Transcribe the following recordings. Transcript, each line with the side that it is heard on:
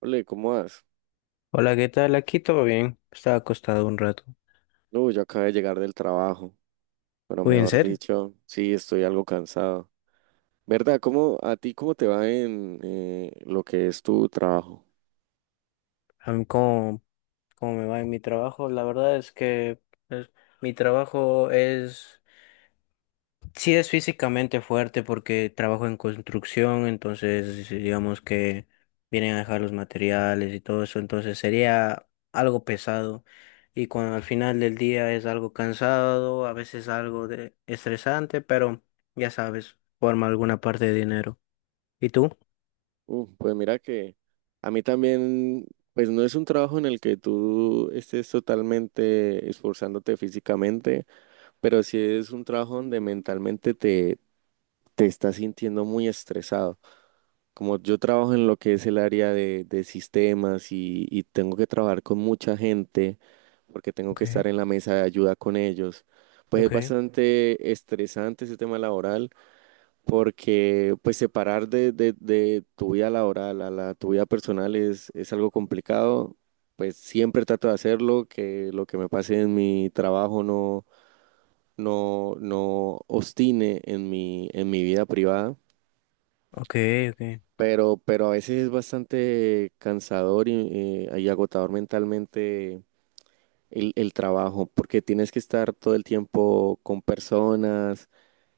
right: Ole, ¿cómo vas?
left: Hola, ¿qué tal? Aquí todo bien. Estaba acostado un rato.
right: No, yo acabo de llegar del trabajo, pero
left: Uy, ¿en
right: mejor
left: serio?
right: dicho, sí, estoy algo cansado. ¿Verdad? ¿Cómo, a ti cómo te va en lo que es tu trabajo?
left: A mí, ¿cómo me va en mi trabajo? La verdad es que pues, mi trabajo es, sí es físicamente fuerte porque trabajo en construcción, entonces digamos que vienen a dejar los materiales y todo eso, entonces sería algo pesado. Y cuando al final del día es algo cansado, a veces algo de estresante, pero ya sabes, forma alguna parte de dinero. ¿Y tú?
right: Pues mira que a mí también, pues no es un trabajo en el que tú estés totalmente esforzándote físicamente, pero sí es un trabajo donde mentalmente te estás sintiendo muy estresado. Como yo trabajo en lo que es el área de sistemas y tengo que trabajar con mucha gente porque tengo que
left: Ok,
right: estar en la mesa de ayuda con ellos, pues es
left: ok.
right: bastante estresante ese tema laboral, porque pues separar de tu vida laboral a la, tu vida personal es algo complicado. Pues siempre trato de hacerlo, que lo que me pase en mi trabajo no obstine en mi vida privada.
left: Ok, ok,
right: Pero a veces es bastante cansador y agotador mentalmente el trabajo, porque tienes que estar todo el tiempo con personas,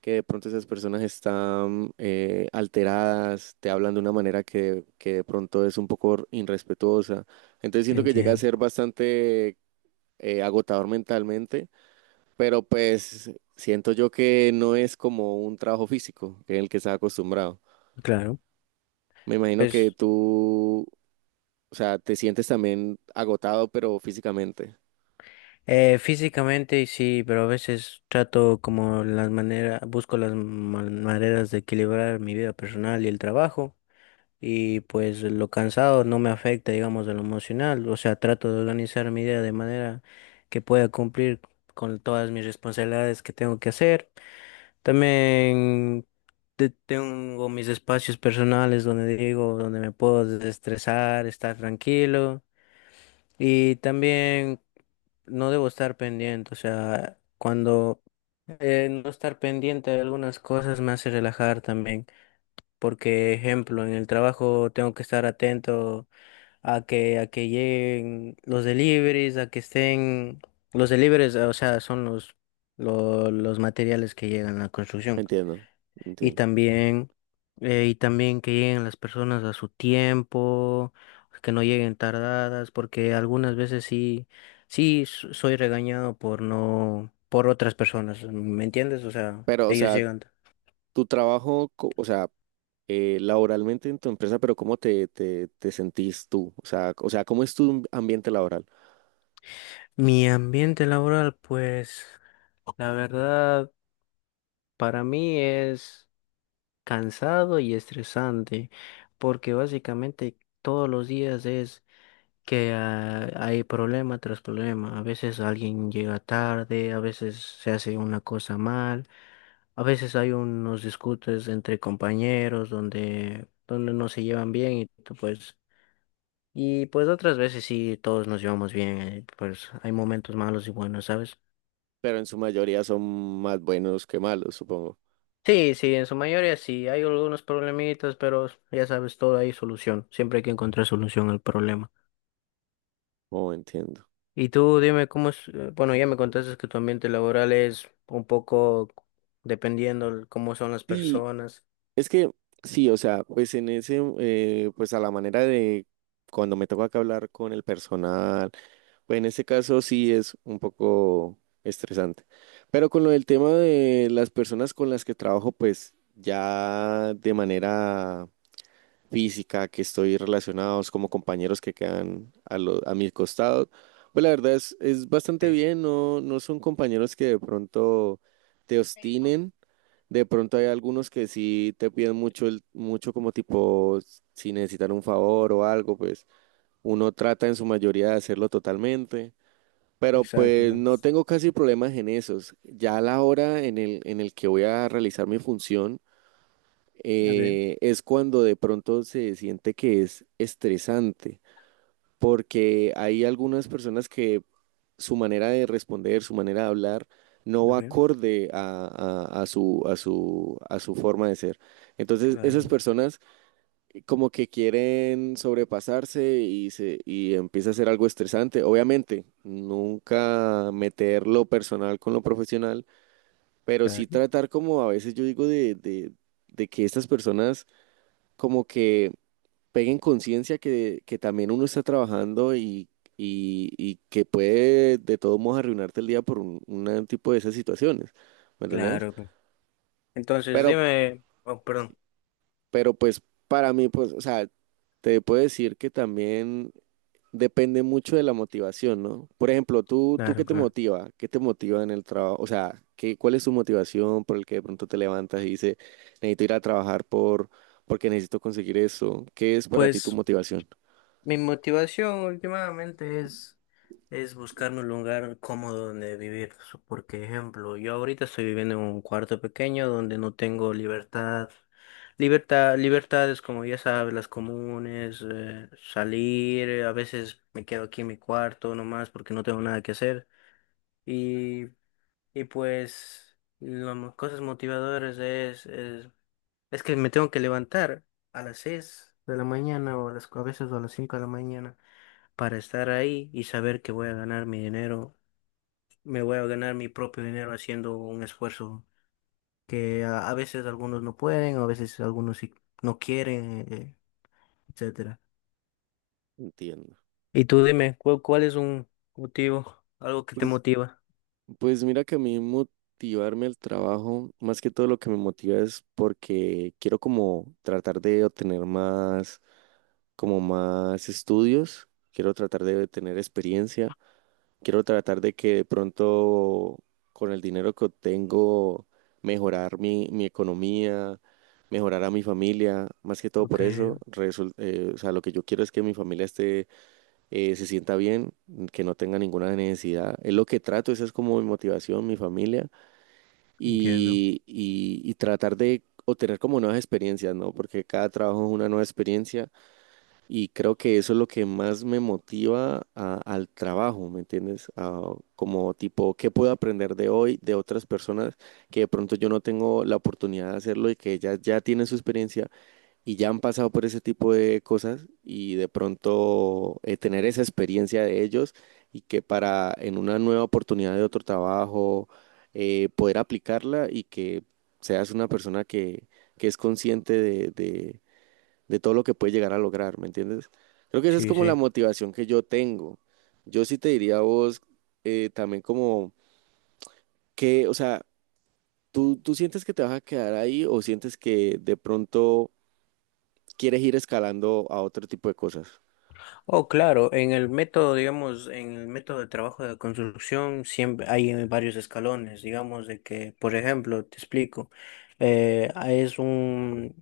right: que de pronto esas personas están alteradas, te hablan de una manera que de pronto es un poco irrespetuosa. Entonces siento que llega a
left: entiendo,
right: ser bastante agotador mentalmente, pero pues siento yo que no es como un trabajo físico en el que estás acostumbrado.
left: claro.
right: Me imagino que
left: Pues
right: tú, o sea, te sientes también agotado, pero físicamente.
left: físicamente sí, pero a veces trato como las maneras, busco las maneras de equilibrar mi vida personal y el trabajo, y pues lo cansado no me afecta, digamos, de lo emocional, o sea, trato de organizar mi vida de manera que pueda cumplir con todas mis responsabilidades que tengo que hacer. También tengo mis espacios personales donde digo, donde me puedo desestresar, estar tranquilo. Y también no debo estar pendiente, o sea, cuando no estar pendiente de algunas cosas me hace relajar también, porque ejemplo, en el trabajo tengo que estar atento a que lleguen los deliveries, a que estén los deliveries, o sea, son los los materiales que llegan a la construcción.
right: Entiendo,
left: Y
right: entiendo.
left: también, y también que lleguen las personas a su tiempo, que no lleguen tardadas, porque algunas veces sí, sí soy regañado por no, por otras personas, ¿me entiendes? O sea,
right: Pero, o
left: ellos
right: sea,
left: llegan.
right: tu trabajo, o sea, laboralmente en tu empresa, pero ¿cómo te sentís tú? O sea, ¿cómo es tu ambiente laboral?
left: Mi ambiente laboral, pues, la verdad, para mí es cansado y estresante, porque básicamente todos los días es que hay problema tras problema. A veces alguien llega tarde, a veces se hace una cosa mal, a veces hay unos discutes entre compañeros donde no se llevan bien y tú, pues, y pues otras veces sí todos nos llevamos bien, pues hay momentos malos y buenos, ¿sabes?
right: Pero en su mayoría son más buenos que malos, supongo.
left: Sí, sí, en su mayoría sí, hay algunos problemitas, pero ya sabes, todo hay solución, siempre hay que encontrar solución al problema.
right: Oh, entiendo.
left: Y tú dime cómo es, bueno, ya me contaste que tu ambiente laboral es un poco dependiendo cómo son las
right: Sí,
left: personas.
right: es que sí, o sea, pues en ese, pues a la manera de cuando me toca que hablar con el personal, pues en ese caso sí es un poco estresante. Pero con lo del tema de las personas con las que trabajo, pues ya de manera física, que estoy relacionados como compañeros que quedan a, a mi costado, pues la verdad es bastante
left: Sí.
right: bien, no, no son compañeros que de pronto te obstinen. De pronto hay algunos que sí te piden mucho, el, mucho como tipo, si necesitan un favor o algo, pues uno trata en su mayoría de hacerlo totalmente, pero
left: Exacto.
right: pues
left: ¿No?
right: no tengo casi problemas en esos. Ya a la hora en el que voy a realizar mi función,
left: Okay.
right: es cuando de pronto se siente que es estresante, porque hay algunas personas que su manera de responder, su manera de hablar, no va
left: Ok,
right: acorde a, a su, a su, a su forma de ser. Entonces, esas
left: claro,
right: personas como que quieren sobrepasarse y, se, y empieza a ser algo estresante. Obviamente, nunca meter lo personal con lo profesional, pero sí
left: claro,
right: tratar como a veces yo digo de que estas personas como que peguen conciencia que también uno está trabajando y que puede de todos modos arruinarte el día por un tipo de esas situaciones, ¿me entendés?
left: claro. Pues. Entonces,
right: Pero,
left: dime, oh, perdón.
right: pero pues para mí, pues, o sea, te puedo decir que también depende mucho de la motivación, ¿no? Por ejemplo, ¿tú qué
left: Claro,
right: te
left: claro.
right: motiva? ¿Qué te motiva en el trabajo? O sea, ¿qué, cuál es tu motivación por el que de pronto te levantas y dices, necesito ir a trabajar porque necesito conseguir eso? ¿Qué es para ti tu
left: Pues
right: motivación?
left: mi motivación últimamente es buscarme un lugar cómodo donde vivir. So, por ejemplo, yo ahorita estoy viviendo en un cuarto pequeño donde no tengo libertad. Libertad, libertades como ya sabes, las comunes, salir, a veces me quedo aquí en mi cuarto nomás porque no tengo nada que hacer. Y, y pues las cosas motivadoras es que me tengo que levantar a las 6 de la mañana o a las, a veces a las 5 de la mañana para estar ahí y saber que voy a ganar mi dinero, me voy a ganar mi propio dinero haciendo un esfuerzo que a veces algunos no pueden, a veces algunos sí no quieren, etcétera.
right: Entiendo.
left: Y tú dime, ¿cuál, cuál es un motivo, algo que te
right: Pues,
left: motiva?
right: pues mira que a mí motivarme al trabajo, más que todo lo que me motiva es porque quiero como tratar de obtener más, como más estudios, quiero tratar de tener experiencia, quiero tratar de que de pronto con el dinero que obtengo mejorar mi economía, mejorar a mi familia, más que todo
left: Ok,
right: por eso, o sea, lo que yo quiero es que mi familia esté, se sienta bien, que no tenga ninguna necesidad. Es lo que trato, esa es como mi motivación, mi familia,
left: entiendo.
right: y tratar de obtener como nuevas experiencias, ¿no? Porque cada trabajo es una nueva experiencia y creo que eso es lo que más me motiva al trabajo, ¿me entiendes? A como tipo, ¿qué puedo aprender de hoy de otras personas que de pronto yo no tengo la oportunidad de hacerlo y que ellas ya tienen su experiencia? Y ya han pasado por ese tipo de cosas y de pronto tener esa experiencia de ellos y que para en una nueva oportunidad de otro trabajo poder aplicarla y que seas una persona que es consciente de todo lo que puede llegar a lograr, ¿me entiendes? Creo que esa es
left: Sí,
right: como la
left: sí.
right: motivación que yo tengo. Yo sí te diría a vos, también como que, o sea, ¿tú sientes que te vas a quedar ahí o sientes que de pronto quieres ir escalando a otro tipo de cosas?
left: Oh, claro, en el método, digamos, en el método de trabajo de construcción siempre hay varios escalones, digamos, de que, por ejemplo, te explico, es un,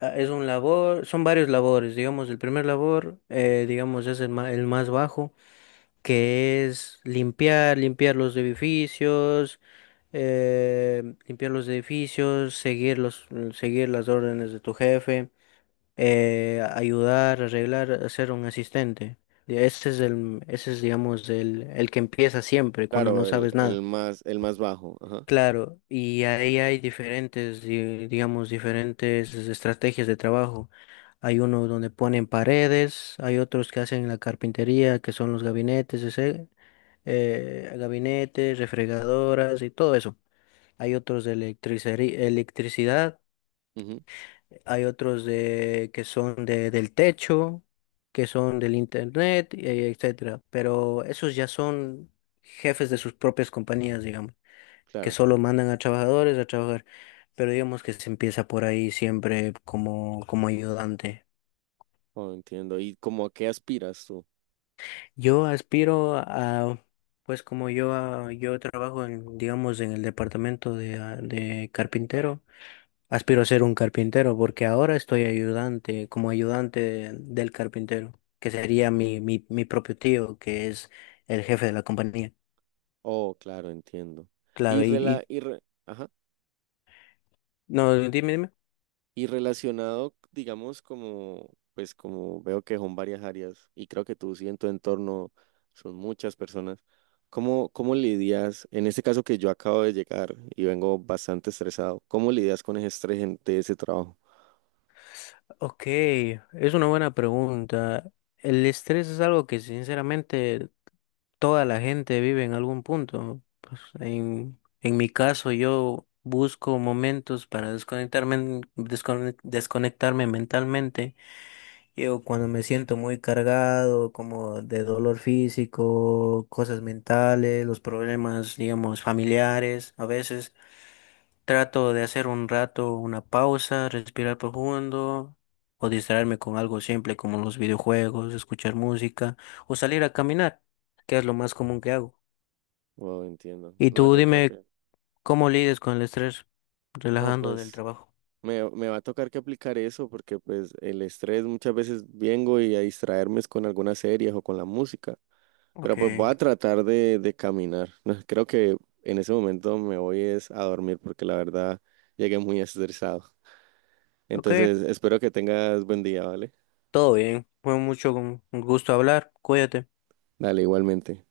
left: ah, es un labor, son varios labores, digamos, el primer labor, digamos, es el el más bajo, que es limpiar, limpiar los edificios, seguir las órdenes de tu jefe, ayudar, arreglar, hacer un asistente. Y ese es el, ese es, digamos, el que empieza siempre cuando no
right: Claro,
left: sabes nada.
right: el más bajo. Ajá.
left: Claro, y ahí hay diferentes, digamos, diferentes estrategias de trabajo. Hay uno donde ponen paredes, hay otros que hacen la carpintería, que son los gabinetes, ese, gabinetes, refrigeradoras y todo eso. Hay otros de electricidad.
right: Ujú,
left: Hay otros de, que son de, del techo, que son del internet, etcétera. Pero esos ya son jefes de sus propias compañías, digamos, que
right: claro.
left: solo mandan a trabajadores a trabajar. Pero digamos que se empieza por ahí siempre como, como ayudante.
right: Oh, entiendo. ¿Y cómo a qué aspiras tú?
left: Yo aspiro a, pues como yo, a- yo trabajo en, digamos, en el departamento de, de carpintero. Aspiro a ser un carpintero porque ahora estoy ayudante, como ayudante del carpintero, que sería mi, mi, mi propio tío, que es el jefe de la compañía.
right: Oh, claro, entiendo. Y
left: Claro,
right: rela,
left: y-
right: ajá.
left: no, dime, dime.
right: Y relacionado, digamos, como, pues como veo que son varias áreas y creo que tú sí en tu entorno son muchas personas, ¿cómo, cómo lidias, en este caso que yo acabo de llegar y vengo bastante estresado, ¿cómo lidias con ese estrés de ese trabajo?
left: Ok, es una buena pregunta. El estrés es algo que sinceramente toda la gente vive en algún punto. Pues, en mi caso, yo busco momentos para desconectarme, desconectarme mentalmente. Yo cuando me siento muy cargado, como de dolor físico, cosas mentales, los problemas, digamos, familiares, a veces trato de hacer un rato una pausa, respirar profundo o distraerme con algo simple como los videojuegos, escuchar música o salir a caminar, que es lo más común que hago.
right: Wow, entiendo.
left: Y
right: No,
left: tú
right: yo creo
left: dime
right: que,
left: cómo lides con el estrés
right: no,
left: relajando del
right: pues...
left: trabajo.
right: Me va a tocar que aplicar eso porque pues el estrés muchas veces vengo y a distraerme es con algunas series o con la música, pero
left: Ok,
right: pues voy a tratar de caminar. Creo que en ese momento me voy es a dormir porque la verdad llegué muy estresado.
left: ok,
right: Entonces espero que tengas buen día, ¿vale?
left: todo bien. Fue mucho un gusto hablar. Cuídate.
right: Dale, igualmente.